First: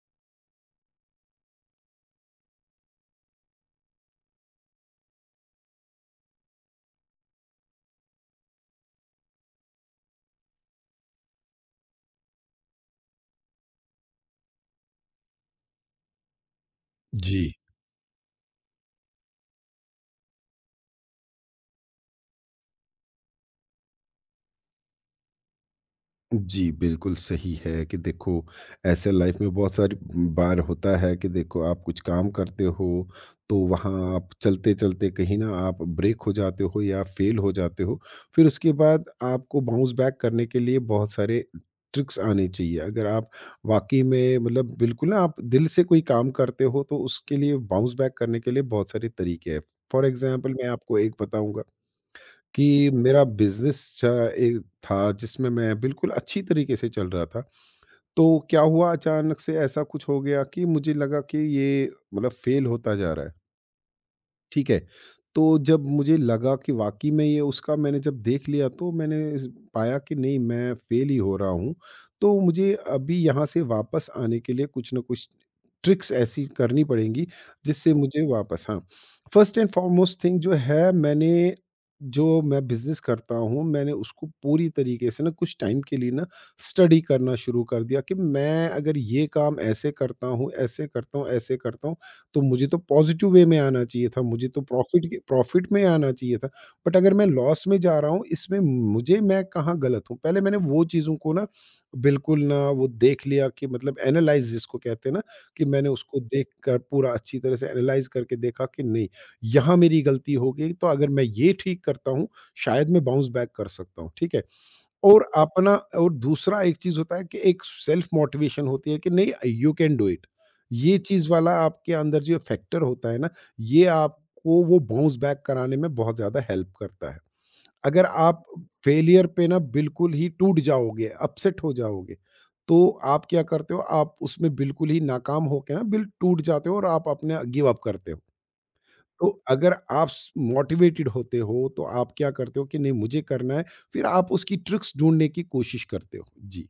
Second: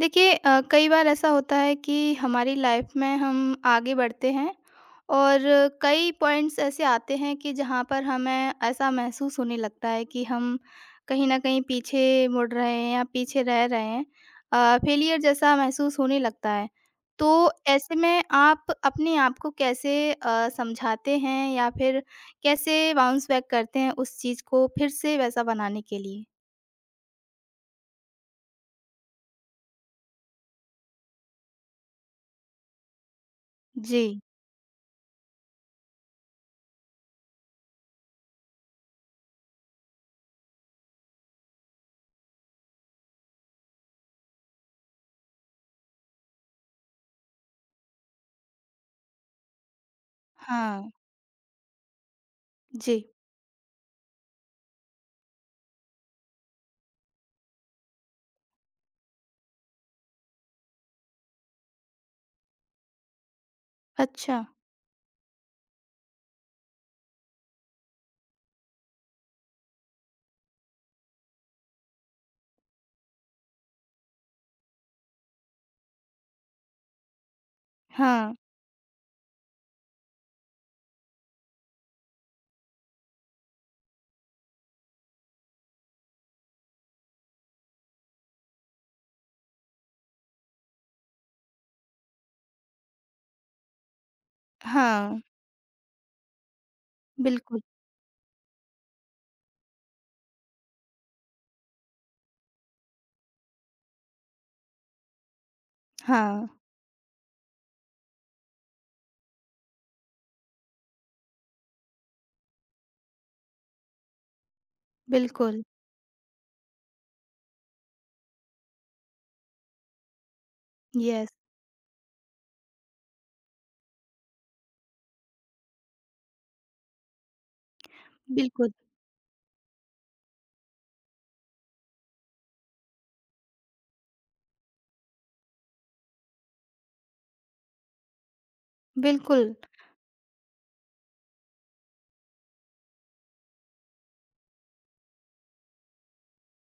देखिए कई बार ऐसा होता है कि हमारी लाइफ में हम आगे बढ़ते हैं और कई पॉइंट्स ऐसे आते हैं कि जहाँ पर हमें ऐसा महसूस होने लगता है कि हम कहीं ना कहीं पीछे मुड़ रहे हैं या पीछे रह रहे हैं फेलियर जैसा महसूस होने लगता है। तो जी। ऐसे में आप अपने आप को कैसे समझाते हैं या फिर कैसे बाउंस बैक करते हैं उस चीज़ को फिर से वैसा बनाने के लिए? जी, बिल्कुल सही है कि देखो, ऐसे लाइफ में बहुत सारी बार होता है कि देखो, आप कुछ काम करते हो, तो जी। वहाँ आप चलते-चलते कहीं न आप ब्रेक हो जाते हो या फेल हो जाते हो। फिर उसके बाद आपको बाउंस बैक करने के लिए बहुत सारे ट्रिक्स आने चाहिए। अगर आप वाक़ई में मतलब बिल्कुल ना आप दिल से कोई काम करते हो, तो उसके लिए बाउंस बैक करने के लिए बहुत सारे तरीके हैं। फ़ॉर एग्ज़ाम्पल मैं हाँ। आपको एक बताऊँगा कि जी। मेरा बिज़नेस चा ए था, जिसमें मैं बिल्कुल अच्छी तरीके से चल रहा था। तो क्या हुआ, अचानक से ऐसा कुछ हो गया कि मुझे लगा कि ये मतलब फ़ेल होता जा रहा है। अच्छा। ठीक है। तो जब मुझे लगा कि वाक़ई में ये, उसका मैंने जब देख लिया, तो मैंने इस पाया कि नहीं, मैं फ़ेल ही हो रहा हूँ। तो मुझे अभी यहाँ से वापस आने के लिए कुछ न कुछ ट्रिक्स ऐसी करनी पड़ेंगी, जिससे मुझे हाँ, वापस, हाँ, फ़र्स्ट एंड फ़ॉरमोस्ट थिंग जो है, मैंने जो मैं बिज़नेस करता हूँ, मैंने उसको पूरी तरीके से ना, कुछ टाइम के लिए ना स्टडी करना शुरू कर दिया कि मैं अगर ये काम ऐसे करता हूँ, ऐसे करता हूँ, ऐसे करता हूँ, तो मुझे तो पॉज़िटिव वे में आना चाहिए था, मुझे तो प्रॉफ़िट के हाँ, प्रॉफ़िट में आना चाहिए था। बट अगर मैं बिल्कुल। लॉस में जा रहा हूँ, इसमें मुझे मैं कहाँ गलत हूँ? पहले मैंने वो चीज़ों को ना, बिल्कुल ना वो देख लिया कि मतलब एनालाइज़ जिसको कहते हैं ना, कि मैंने उसको हाँ, देखकर पूरा अच्छी तरह से एनालाइज़ करके देखा कि नहीं, यहाँ मेरी गलती हो गई, तो अगर मैं ये ठीक करता हूँ, शायद मैं बाउंस बैक कर सकता हूँ, ठीक है? और बिल्कुल। अपना, और दूसरा एक चीज़ होता है कि एक सेल्फ मोटिवेशन होती है कि नहीं, यू कैन डू इट। ये चीज़ यस, वाला आपके अंदर जो फैक्टर होता है ना, ये आपको वो बाउंस बैक कराने में बहुत ज़्यादा हेल्प करता है। अगर आप बिल्कुल, फेलियर पे ना बिल्कुल ही टूट जाओगे, अपसेट हो जाओगे, तो आप क्या करते हो, आप उसमें बिल्कुल ही नाकाम होके ना बिल टूट जाते हो और आप अपने गिव अप करते हो। तो बिल्कुल। अगर आप स मोटिवेटेड होते हो, तो आप क्या करते हो कि नहीं, मुझे करना है, फिर आप उसकी ट्रिक्स ढूँढने की कोशिश करते हो। जी,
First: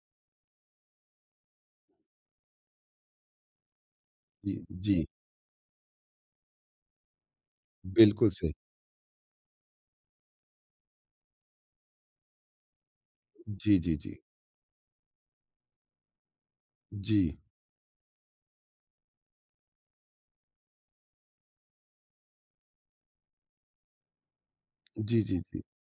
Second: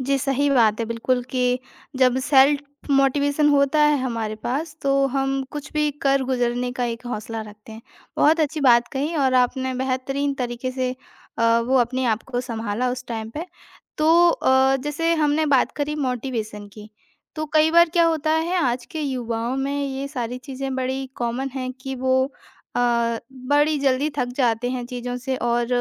जी, सही बात है बिल्कुल कि जब सेल्फ मोटिवेशन होता है हमारे जी, पास तो जी, हम कुछ भी कर गुज़रने का एक हौसला रखते हैं। बिल्कुल बहुत सही। अच्छी बात कही और आपने बेहतरीन तरीके से वो अपने आप को सँभाला उस टाइम पे। जी, जी, जी। तो जैसे हमने बात करी मोटिवेशन की, जी, तो कई बार क्या होता है आज के युवाओं में ये सारी चीज़ें बड़ी कॉमन हैं कि वो अ, बड़ी जल्दी थक जाते हैं चीज़ों जी, से जी, जी। और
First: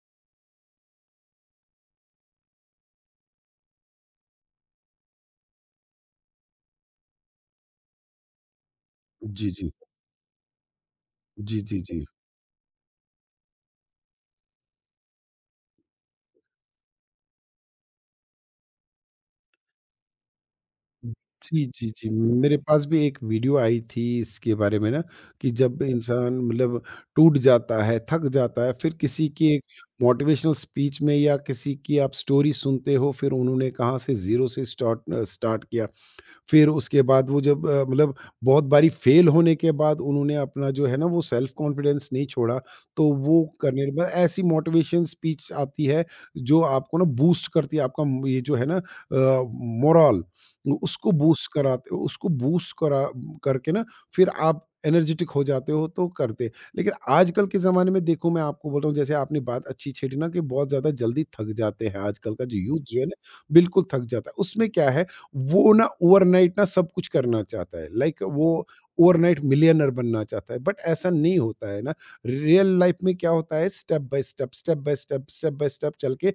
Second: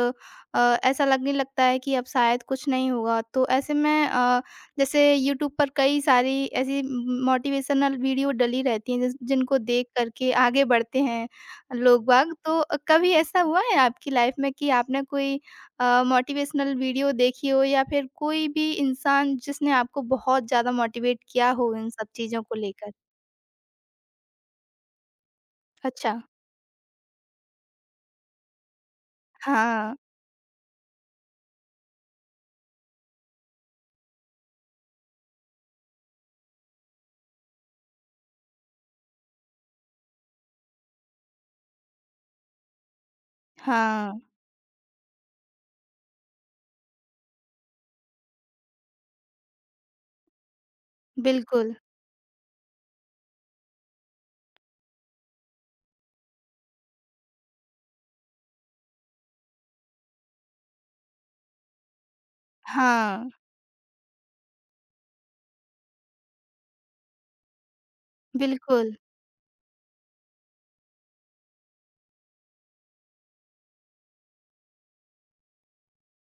ऐसा लगने लगता है कि अब शायद कुछ नहीं होगा। तो ऐसे में जैसे यूट्यूब पर कई सारी ऐसी म मोटिवेशनल वीडियो डली रहती हैं जिस जी, जिनको जी। देख कर के आगे बढ़ते हैं जी, जी, जी। लोग बाग। तो कभी ऐसा हुआ है आपकी लाइफ़ में कि आपने कोई मोटिवेशनल वीडियो देखी हो या फिर कोई भी इंसान जिसने आपको बहुत ज़्यादा मोटिवेट किया जी, हो इन जी, सब जी। चीज़ों को मेरे पास लेकर? भी एक वीडियो आई थी इसके बारे में ना, कि जब अच्छा। इंसान मतलब टूट जाता है, थक जाता है, फिर किसी की एक हाँ, मोटिवेशनल स्पीच में या किसी की आप स्टोरी सुनते हो, फिर उन्होंने कहाँ से ज़ीरो से स्टार्ट स्टार्ट किया। फिर उसके बाद वो जब मतलब बहुत बारी फेल होने के बाद उन्होंने अपना, जो है ना, वो सेल्फ कॉन्फिडेंस नहीं छोड़ा, तो वो करने के बाद हाँ, ऐसी मोटिवेशन स्पीच आती है जो आपको ना बूस्ट करती है, आपका म ये जो है ना, मोरल, उसको बूस्ट बिल्कुल। कराते, उसको बूस्ट करा करके ना फिर आप एनर्जेटिक हो जाते हो, तो करते। लेकिन आजकल के ज़माने में देखो, मैं आपको बोल रहा हूँ, जैसे आपने बात अच्छी छेड़ी ना, कि बहुत ज़्यादा जल्दी थक जाते हैं आजकल का जो यूथ जो है ना, हाँ, बिल्कुल थक जाता है। उसमें क्या है, वो ना ओवरनाइट ना सब कुछ करना चाहता है, लाइक वो बिल्कुल। ओवरनाइट मिलियनर बनना चाहता है, बट ऐसा नहीं होता है ना। रियल लाइफ में क्या होता है, step by step, step by step, step by step चल के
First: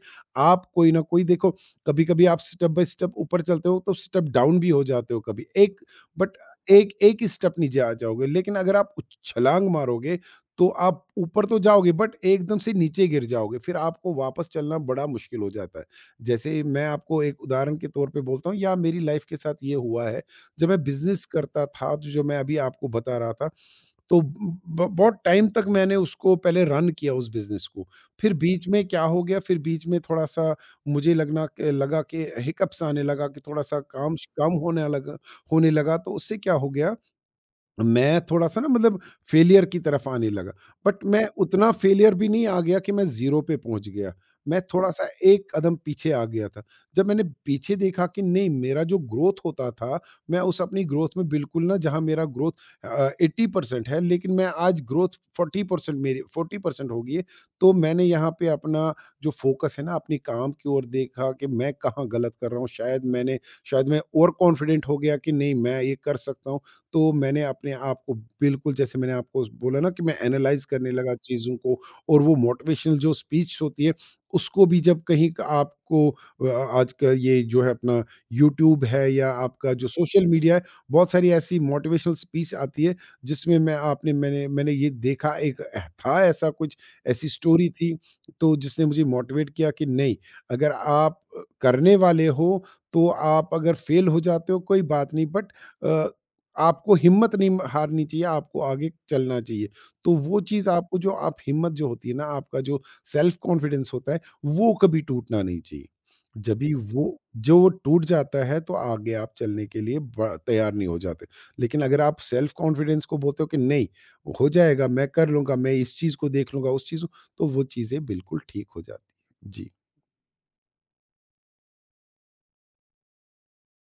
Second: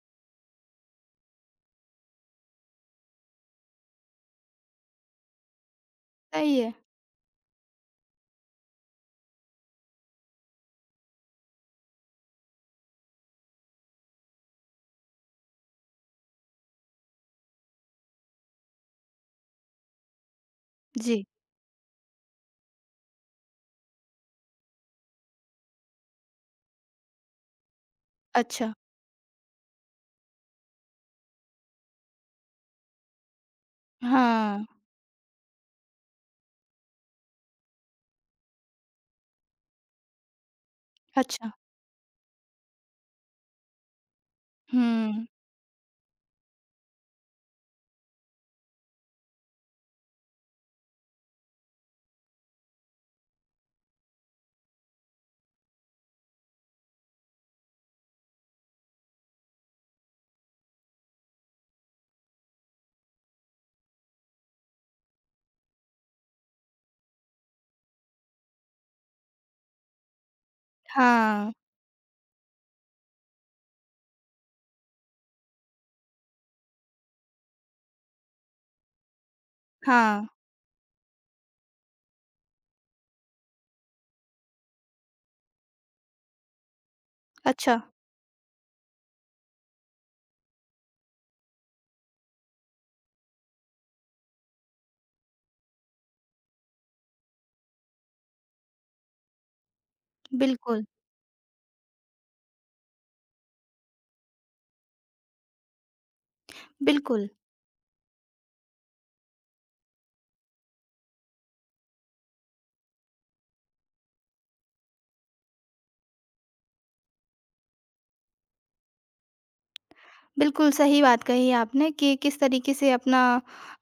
आप कोई ना कोई, देखो, कभी कभी आप स्टेप बाय स्टेप ऊपर चलते हो, तो स्टेप डाउन भी हो जाते हो, कभी एक, बट सही है। एक, एक ही स्टेप नीचे आ जाओगे। लेकिन अगर आप छलांग मारोगे, तो आप ऊपर तो जाओगे, बट एकदम से नीचे गिर जाओगे, फिर आपको वापस चलना बड़ा मुश्किल हो जाता है। जैसे ही मैं आपको एक उदाहरण के तौर पे बोलता हूँ, या मेरी लाइफ के साथ ये हुआ है, जब मैं जी। बिजनेस करता था, तो जो मैं अभी आपको बता रहा था, तो बहुत टाइम तक मैंने उसको पहले रन किया उस बिजनेस को। फिर बीच अच्छा। में क्या हो गया, फिर बीच में थोड़ा सा मुझे लगना लगा कि हिकअप्स आने लगा, कि थोड़ा सा काम कम हाँ, होने लगा, तो उससे क्या हो गया, मैं थोड़ा-सा ना मतलब फेलियर की तरफ आने लगा। बट मैं अच्छा। उतना फेलियर भी नहीं आ गया कि मैं ज़ीरो पे पहुँच गया। मैं थोड़ा-सा हुँ, एक कदम पीछे आ गया था। जब मैंने पीछे देखा कि नहीं, मेरा जो ग्रोथ होता था, मैं उस अपनी ग्रोथ में बिल्कुल ना, जहाँ मेरा ग्रोथ 80% है, लेकिन मैं आज ग्रोथ 40%, मेरी 40% हो गई है। तो मैंने यहाँ पे अपना, जो फ़ोकस है ना, अपने काम की ओर देखा कि मैं कहाँ गलत कर रहा हूँ। शायद मैं ओवर कॉन्फिडेंट हो गया कि नहीं, मैं ये कर सकता हूँ। तो मैंने अपने आप को बिल्कुल, जैसे मैंने आपको बोला ना, कि मैं एनालाइज़ करने लगा हाँ, चीज़ों को, और वो मोटिवेशनल जो स्पीच होती है, उसको भी, जब कहीं क आपको, आज का ये जो है, अपना यूट्यूब है या आपका जो हाँ, सोशल मीडिया है, बहुत सारी ऐसी मोटिवेशनल स्पीच आती है, जिसमें मैं आपने मैंने मैंने ये देखा, एक था ऐसा कुछ, ऐसी स्टोरी अच्छा, थी, तो जिसने मुझे मोटिवेट किया कि नहीं, अगर आप करने वाले हो, तो आप अगर फ़ेल हो जाते हो कोई बात नहीं, बट अ, आपको हिम्मत नहीं हारनी चाहिए, आपको आगे चलना चाहिए। तो वो चीज़ बिल्कुल, आपको, जो आप हिम्मत जो होती है ना, आपका जो सेल्फ कॉन्फिडेंस होता है, वो कभी टूटना नहीं चाहिए। जभी वो बिल्कुल। जो वो टूट जाता है, तो आगे आप चलने के लिए ब तैयार नहीं हो जाते। लेकिन अगर आप सेल्फ कॉन्फिडेंस को बोलते हो कि नहीं, हो जाएगा, मैं कर लूँगा, मैं इस चीज़ को देख लूँगा, उस चीज़ को, तो वो चीज़ें बिल्कुल ठीक हो जाती हैं। जी। बिल्कुल सही बात कही आपने कि किस तरीके से अपना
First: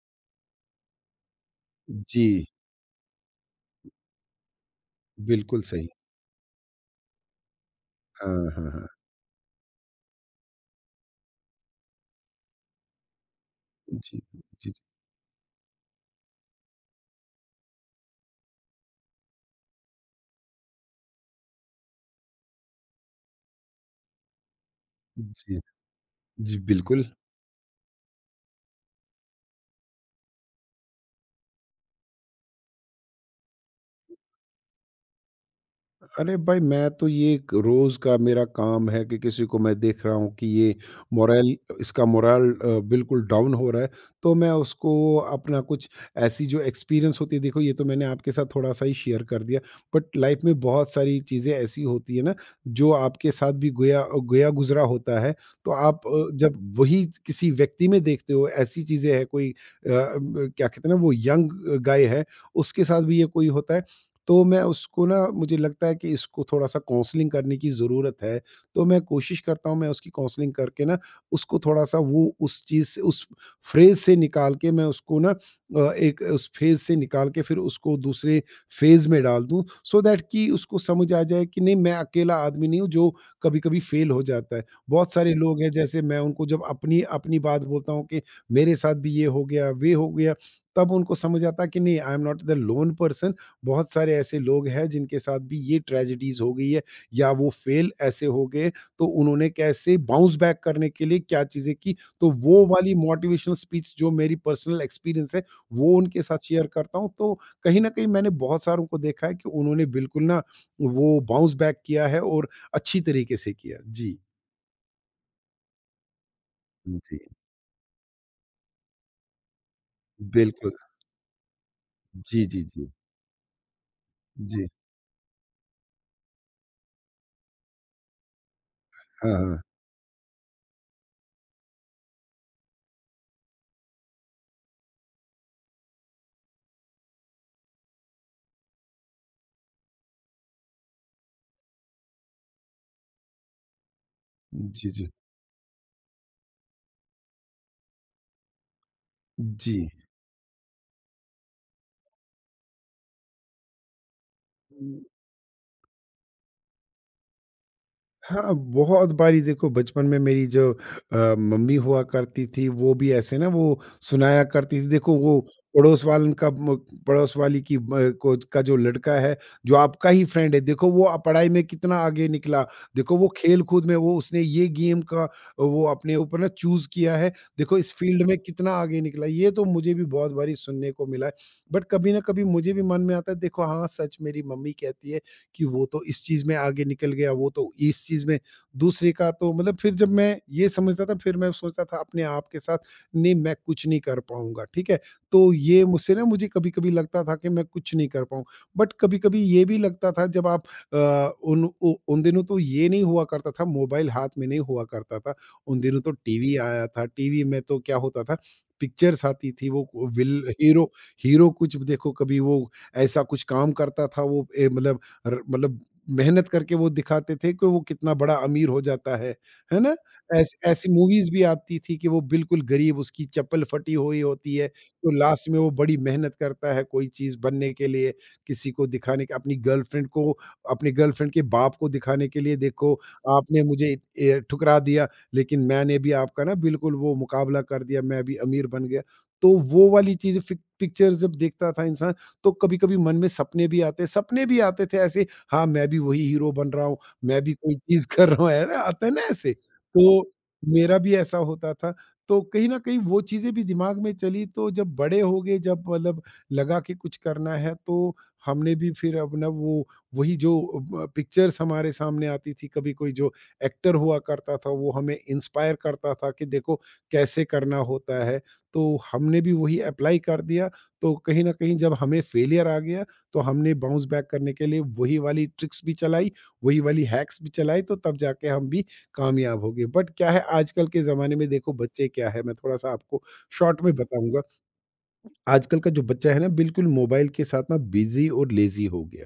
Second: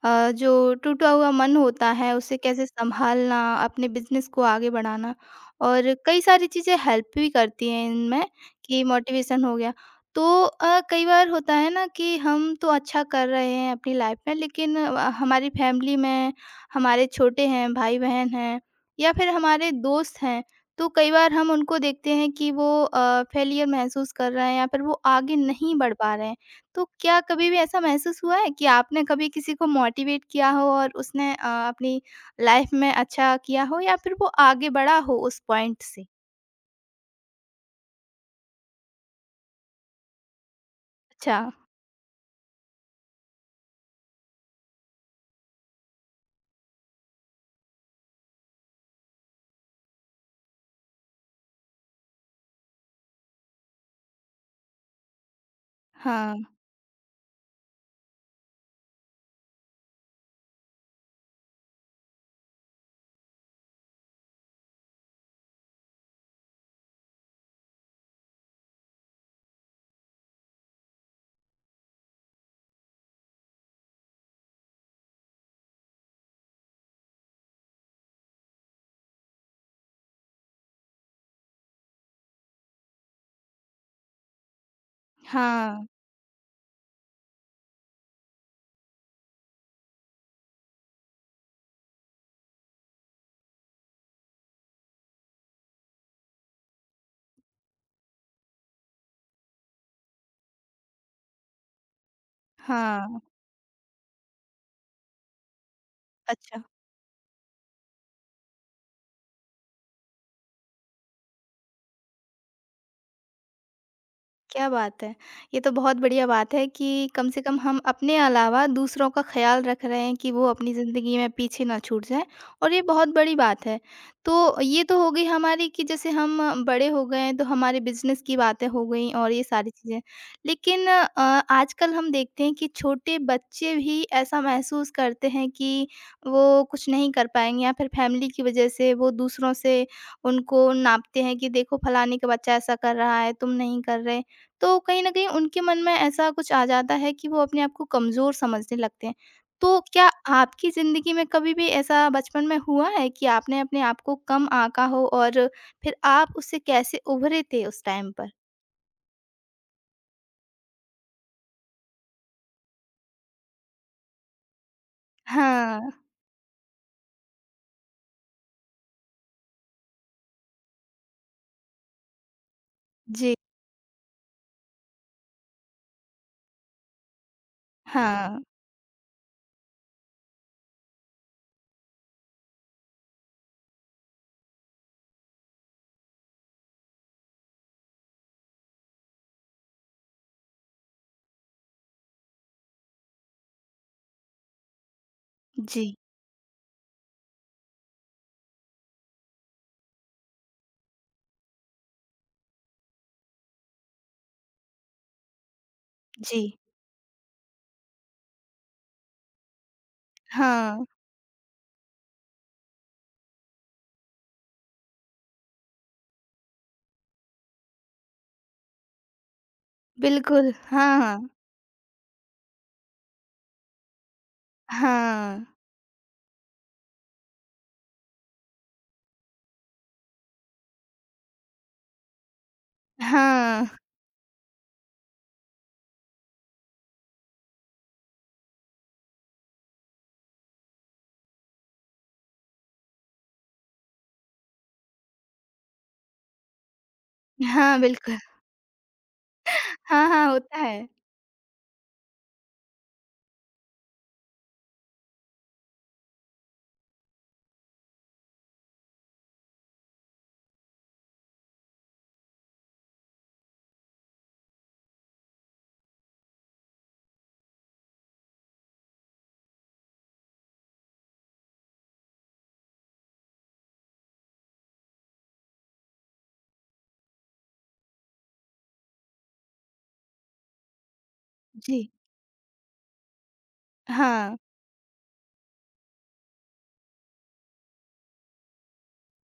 जो टूटा हुआ मन होता है उसे जी, कैसे संभालना, अपने बिज़नेस को आगे बढ़ाना बिल्कुल सही। और कई सारी चीज़ें हेल्प भी करती हैं इनमें हाँ, हाँ, कि हाँ। मोटिवेशन हो गया। तो कई बार होता है ना कि हम तो अच्छा कर रहे हैं अपनी लाइफ जी, में जी, लेकिन हमारी फैमिली में हमारे छोटे हैं, भाई-बहन हैं या फिर हमारे दोस्त हैं, तो कई बार हम उनको देखते हैं कि वो फेलियर महसूस कर रहे हैं या फिर वो आगे जी। नहीं बढ़ पा रहे हैं। जी, तो बिल्कुल। क्या कभी भी ऐसा महसूस हुआ है कि आपने कभी किसी को मोटिवेट किया हो और उसने अपनी लाइफ में अच्छा किया हो या फिर वो आगे बढ़ा हो उस पॉइंट से? अरे भाई, मैं तो ये, एक रोज का मेरा काम है कि किसी को मैं देख रहा हूँ कि ये अच्छा, मोरल, इसका मोरल बिल्कुल डाउन हो रहा है, तो मैं उसको अपना कुछ, ऐसी जो एक्सपीरियंस होती है, देखो ये तो मैंने आपके साथ थोड़ा सा ही शेयर कर दिया, बट लाइफ में बहुत सारी चीज़ें ऐसी होती है ना, जो आपके साथ भी गोया गोया गुजरा होता है, तो आप, हाँ, जब वही किसी व्यक्ति में देखते हो ऐसी चीज़ें है कोई, क्या कहते हैं ना, वो यंग गाय है, उसके साथ भी ये कोई होता है, तो मैं उसको ना, मुझे लगता है कि इसको थोड़ा-सा काउंसलिंग करने की ज़रूरत है। तो मैं कोशिश करता हूँ, मैं उसकी काउंसलिंग करके ना उसको थोड़ा-सा वो उस चीज़ से, उस फ़्रेज़ से निकाल के, मैं उसको ना एक उस फ़ेज़ से निकाल के, फिर उसको दूसरे फ़ेज़ में डाल दूँ, सो दैट कि उसको समझ आ जाए कि नहीं, मैं अकेला आदमी नहीं हूँ जो कभी-कभी फ़ेल हो जाता है। बहुत सारे लोग हैं, हाँ, जैसे मैं उनको जब अपनी अपनी बात बोलता हूँ कि मेरे साथ भी ये हो गया, वे हो गया, तब उनको समझ आता है कि नहीं, I am not the lone person, बहुत सारे ऐसे लोग हैं जिनके साथ भी ये ट्रेजेडीज हो गई है, या वो फेल ऐसे हो गए, तो उन्होंने कैसे बाउंस बैक करने के लिए क्या चीज़ें की, तो वो वाली हाँ, मोटिवेशनल स्पीच, जो मेरी पर्सनल एक्सपीरियंस है, वो उनके साथ अच्छा। शेयर करता हूँ, तो कहीं ना कहीं मैंने बहुत सारों को देखा है कि उन्होंने बिल्कुल ना, वो बाउंस बैक किया है, और अच्छी तरीके से किया। जी। क्या बात है! ये तो बहुत बढ़िया बात है कि जी, कम से कम हम अपने अलावा दूसरों का ख़्याल रख रहे हैं कि वो बिल्कुल। अपनी ज़िंदगी में पीछे ना छूट जाएँ जी, जी, और ये जी, बहुत बड़ी बात है। तो जी। ये तो हो गई हमारी कि जैसे हम बड़े हो गए हैं तो हमारे बिज़नेस की बातें हो गईं और हाँ, ये हाँ। सारी चीज़ें। लेकिन आजकल हम देखते हैं कि छोटे बच्चे भी ऐसा महसूस करते हैं कि वो कुछ नहीं कर पाएँगे या फिर फ़ैमिली की वजह से वो दूसरों से उनको नापते हैं कि देखो फलाने का बच्चा ऐसा कर रहा है, तुम नहीं कर रहे। तो जी, कहीं जी, न कहीं उनके मन में ऐसा कुछ आ जाता है कि वो अपने आप को कमज़ोर समझने लगते हैं। तो जी। क्या आपकी ज़िंदगी में कभी भी ऐसा बचपन में हुआ है कि आपने अपने आप को कम आँका हो और फिर आप उससे कैसे उभरे थे उस टाइम पर? हाँ, बहुत बारी देखो, बचपन में मेरी जो मम्मी हुआ करती थी, वो भी ऐसे ना, वो सुनाया करती थी। देखो वो हाँ। पड़ोस वालन का म पड़ोस वाली की ब को का जो लड़का है, जो आपका ही फ्रेंड है, देखो वो पढ़ाई में कितना आगे निकला। देखो वो जी। खेल-कूद में, वो उसने ये गेम का, वो अपने ऊपर ना चूज़ किया है। देखो इस फ़ील्ड में हाँ। कितना आगे निकला। ये तो मुझे भी बहुत बारी सुनने को मिला है। बट कभी ना कभी मुझे भी मन में आता है, देखो हाँ, सच मेरी मम्मी कहती है कि वो तो इस चीज़ में आगे निकल गया, वो तो इस चीज़ में दूसरे का, तो मतलब, फिर जब मैं ये समझता था, फिर मैं सोचता था अपने आप के साथ, नहीं मैं कुछ नहीं कर पाऊँगा, ठीक है? तो ये जी, मुझसे ना मुझे कभी-कभी लगता था कि मैं कुछ नहीं कर पाऊँ। बट कभी-कभी ये भी लगता था जब आप उन दिनों तो ये नहीं हुआ करता था, मोबाइल हाथ में नहीं हुआ करता था। उन दिनों तो जी। टीवी आया था, टीवी में तो क्या होता था, पिक्चर्स आती थी। वो विल हाँ, हीरो, हीरो कुछ, देखो कभी वो ऐसा कुछ काम करता था। वो मतलब मतलब मेहनत करके वो दिखाते थे कि वो कितना बड़ा अमीर हो जाता है ना। बिल्कुल। ऐसी हाँ, मूवीज भी आती थी कि वो बिल्कुल गरीब, उसकी चप्पल फटी हुई होती है, तो हाँ। लास्ट में वो बड़ी मेहनत करता है कोई चीज बनने के लिए, किसी को दिखाने के, अपनी गर्लफ्रेंड को, अपने गर्लफ्रेंड के बाप को दिखाने के लिए। देखो, आपने हाँ, मुझे ठुकरा दिया, लेकिन मैंने भी आपका ना बिल्कुल वो मुकाबला कर दिया, मैं भी अमीर बन गया। तो वो वाली चीज, पिक्चर जब देखता था इंसान, तो कभी-कभी मन में सपने भी आते, सपने भी आते थे ऐसे, हाँ, मैं भी वही हीरो बन रहा हूँ, मैं भी कोई हाँ, चीज़ बिल्कुल। कर रहा हूँ, है ना? आता है ना ऐसे? हाँ, तो हाँ, होता है। मेरा भी ऐसा होता था। तो कहीं न कहीं वो चीज़ें भी दिमाग में चली, तो जब बड़े हो गए, जब मतलब लगा कि कुछ करना है, तो हमने भी फिर अपना वो, वही जो पिक्चर्स हमारे सामने आती थी, कभी कोई जो एक्टर हुआ करता था, वो हमें इंस्पायर करता था कि देखो कैसे करना होता है, तो हमने भी वही एप्लाई कर दिया। तो कहीं न कहीं जब हमें फेलियर आ गया, तो हमने बाउंस बैक करने के लिए वही वाली ट्रिक्स भी चलाई, वही वाली हैक्स भी चलाई, तो तब जाके हम भी कामयाब हो गए। बट क्या है, आजकल के ज़माने में देखो जी। बच्चे क्या है, मैं थोड़ा-सा आपको शॉर्ट में हाँ, बताऊँगा। आजकल का जो बच्चा है ना, बिल्कुल मोबाइल के साथ ना, बिज़ी और लेज़ी हो गया।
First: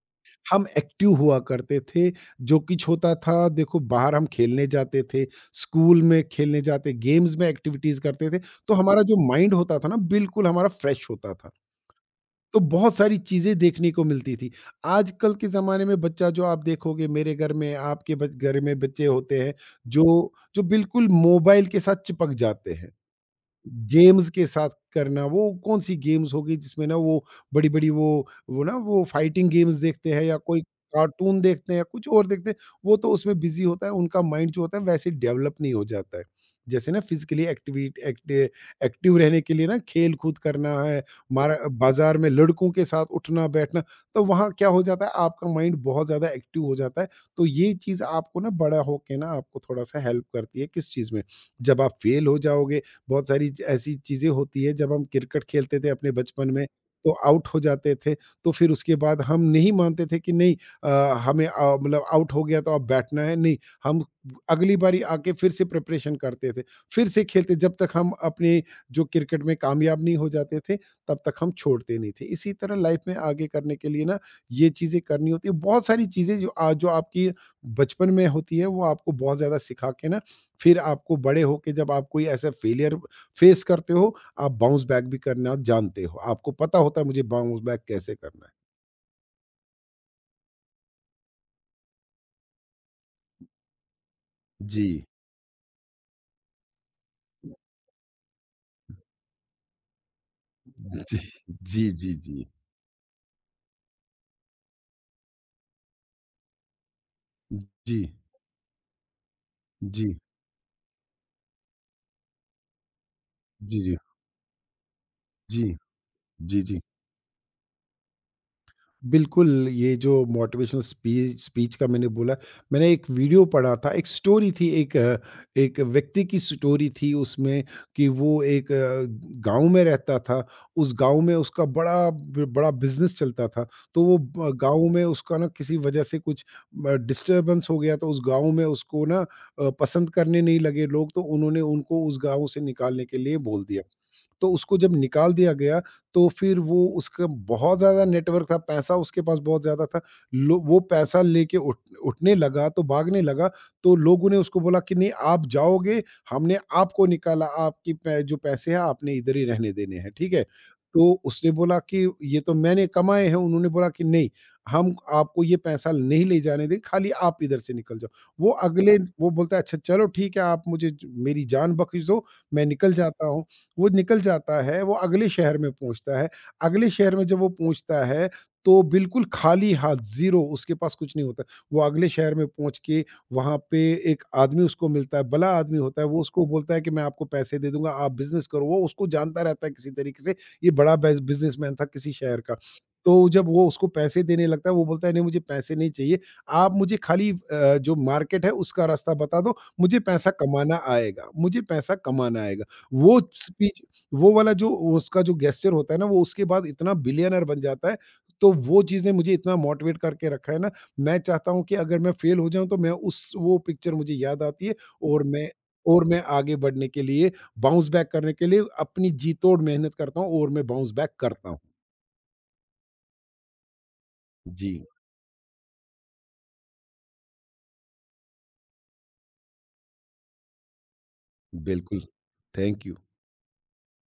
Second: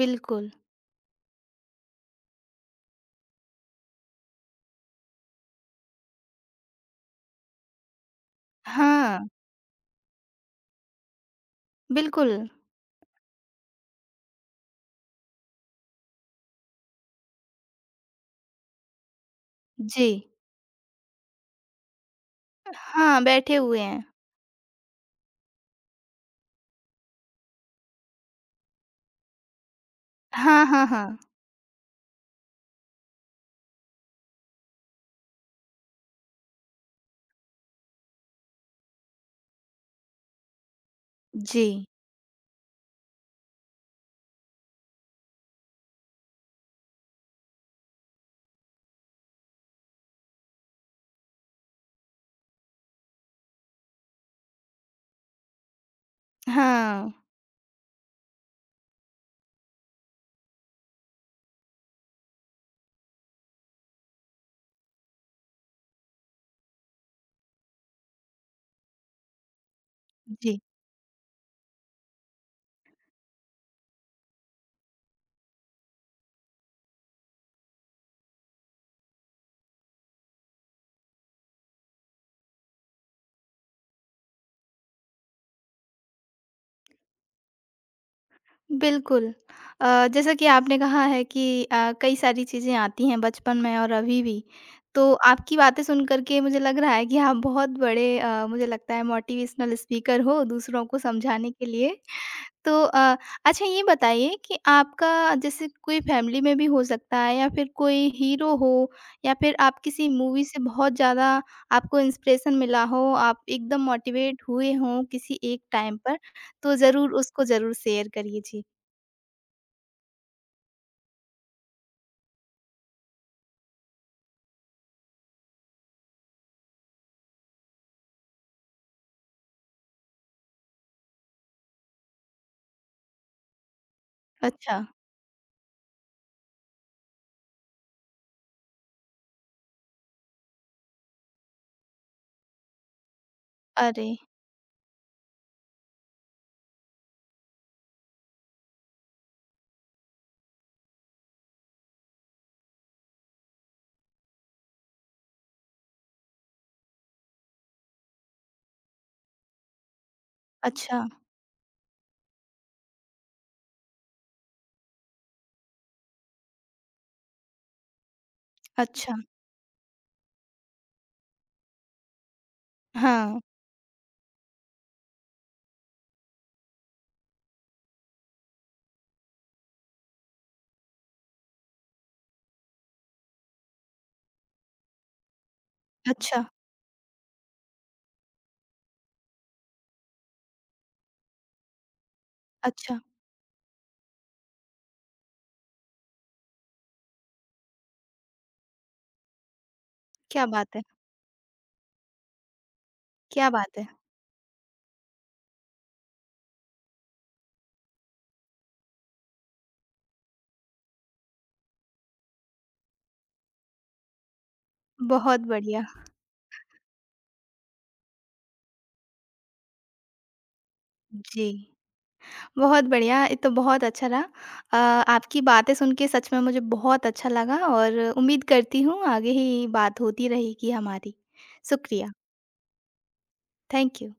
बिल्कुल। हम एक्टिव हुआ करते थे, जो कुछ होता था देखो बाहर हम खेलने जाते थे, स्कूल में खेलने जाते, गेम्स में एक्टिविटीज़ करते थे, तो हमारा जो हाँ, माइंड होता था ना, बिल्कुल हमारा फ्रेश होता था। बिल्कुल। तो बहुत सारी चीज़ें देखने को मिलती थी। आजकल के ज़माने में बच्चा जो आप देखोगे मेरे घर में, आपके बच घर में बच्चे होते हैं, जी। जो जो बिल्कुल मोबाइल के साथ चिपक जाते हैं। हाँ, बैठे हुए हैं। गेम्स के साथ करना, वो कौन-सी गेम्स होगी जिसमें ना वो बड़ी-बड़ी वो ना वो फाइटिंग गेम्स देखते हैं या कोई हाँ, हाँ, हाँ। कार्टून देखते हैं या कुछ और देखते हैं, वो तो उसमें बिज़ी होता है, उनका माइंड जो होता है वैसे डेवलप नहीं हो जाता है। जैसे ना फिज़िकली एक्टिव रहने के लिए ना खेल-कूद करना है, मारा जी। बाज़ार में लड़कों के साथ उठना-बैठना, तो वहाँ क्या हो जाता है, आपका माइंड बहुत ज़्यादा एक्टिव हो जाता है। तो ये चीज़ आपको ना बड़ा होके ना आपको थोड़ा-सा हेल्प करती है, किस चीज़ में? जब आप फेल हो जाओगे, बहुत सारी ऐसी चीज़ें होती है। जब हम क्रिकेट खेलते थे अपने बचपन में, तो हाँ, आउट हो जाते थे, तो फिर उसके बाद हम नहीं मानते थे कि नहीं हमें मतलब आउट हो गया तो अब बैठना है, नहीं, हम अगली बारी आके फिर से प्रिपरेशन करते थे। फिर से खेलते जब तक हम अपने जो क्रिकेट में कामयाब नहीं हो जी, जाते थे, तब तक हम छोड़ते नहीं थे। इसी तरह लाइफ़ में आगे करने के लिए ना ये चीज़ें करनी होती है। बहुत सारी चीज़ें जो आज जो आपकी बचपन में होती है, वो आपको बहुत ज़्यादा सिखा के ना फिर आपको बड़े होके जब आप कोई ऐसा फेलियर फेस करते हो, आप बाउंस बैक भी करना जानते हो। आपको पता होता है मुझे बाउंस बैक कैसे करना है। बिल्कुल। जैसा कि आपने कहा है कि कई सारी चीज़ें आती हैं बचपन में और अभी भी। जी। तो आपकी बातें सुन कर के मुझे लग रहा है कि आप बहुत बड़े मुझे लगता है मोटिवेशनल स्पीकर हो दूसरों को जी, समझाने के जी, लिए। जी, जी। तो अच्छा ये बताइए कि आपका जैसे कोई फैमिली में भी हो सकता है या फिर कोई जी, हीरो हो या फिर आप किसी जी, मूवी से बहुत ज़्यादा आपको इंस्पिरेशन मिला हो, आप जी, एकदम जी, जी, मोटिवेट हुए हों किसी एक जी, टाइम पर, जी, तो जी। ज़रूर उसको ज़रूर शेयर करिए? जी। बिल्कुल, ये जो मोटिवेशनल स्पीच का मैंने बोला, मैंने एक वीडियो पढ़ा था, एक स्टोरी थी, एक एक व्यक्ति की स्टोरी थी उसमें, कि वो एक गाँव में रहता था, उस गाँव में उसका बड़ा बिज़नेस चलता था, तो वो ब अच्छा, गाँव में उसका ना किसी वजह से कुछ डिस्टर्बेंस हो गया, तो उस गाँव में उसको ना पसंद करने नहीं लगे लोग, तो उन्होंने उनको उस गाँव से निकालने के लिए बोल दिया। अरे! तो उसको जब निकाल दिया गया, तो फिर वो, उसका बहुत ज़्यादा नेटवर्क था, पैसा उसके पास बहुत ज़्यादा था। लो वो पैसा लेके उठ उठने लगा तो भागने लगा, तो लोगों ने उसको बोला कि नहीं आप जाओगे, हमने आपको निकाला, आपकी पै जो पैसे हैं आपने इधर ही रहने देने हैं, ठीक है? अच्छा, तो उसने बोला कि ये तो मैंने कमाए हैं, उन्होंने बोला कि नहीं, हम आपको ये पैसा नहीं ले जाने देंगे, खाली आप इधर से निकल जाओ। अच्छा। वो बोलता है, अच्छा चलो ठीक है, आप मुझे ज मेरी जान बख्श दो, मैं निकल जाता हाँ, हूँ। वो निकल जाता है, वो अगले शहर में पहुँचता है। अगले शहर में जब वो पहुँचता है, तो बिल्कुल खाली हाथ, ज़ीरो, उसके पास कुछ नहीं होता। वो अगले शहर में पहुँच के वहाँ पे एक आदमी उसको मिलता है, भला आदमी होता है, वो अच्छा, उसको बोलता है कि मैं आपको पैसे दे दूँगा, आप बिज़नेस करो। वो उसको जानता रहता है किसी तरीके से, ये बड़ा बेस बिज़नेसमैन था किसी शहर का। अच्छा। तो जब वो उसको पैसे देने लगता है, वो बोलता है, "नहीं, मुझे पैसे नहीं चाहिए, आप मुझे खाली जो मार्केट है, उसका रास्ता बता दो, मुझे पैसा क्या बात कमाना है! आएगा, मुझे पैसा कमाना आएगा।" वो क्या बात स्पीच, है! वो वाला जो उसका जो गेस्चर होता है ना, वो उसके बाद इतना बिलियनर बन जाता है। तो वो चीज़ें मुझे इतना मोटिवेट करके रखा है ना, मैं चाहता हूँ कि अगर मैं फेल हो जाऊँ, तो मैं उस वो पिक्चर मुझे याद आती है, और बहुत मैं बढ़िया। और मैं आगे बढ़ने के लिए, बाउंस बैक करने के लिए अपनी जी-तोड़ मेहनत करता हूँ और मैं बाउंस बैक जी। करता हूँ। बहुत बढ़िया, ये तो बहुत अच्छा रहा। अ, जी, आपकी बातें सुन के सच में मुझे बहुत अच्छा लगा और उम्मीद करती हूँ आगे ही बात होती रहेगी हमारी। बिल्कुल। शुक्रिया, थैंक यू। Thank you.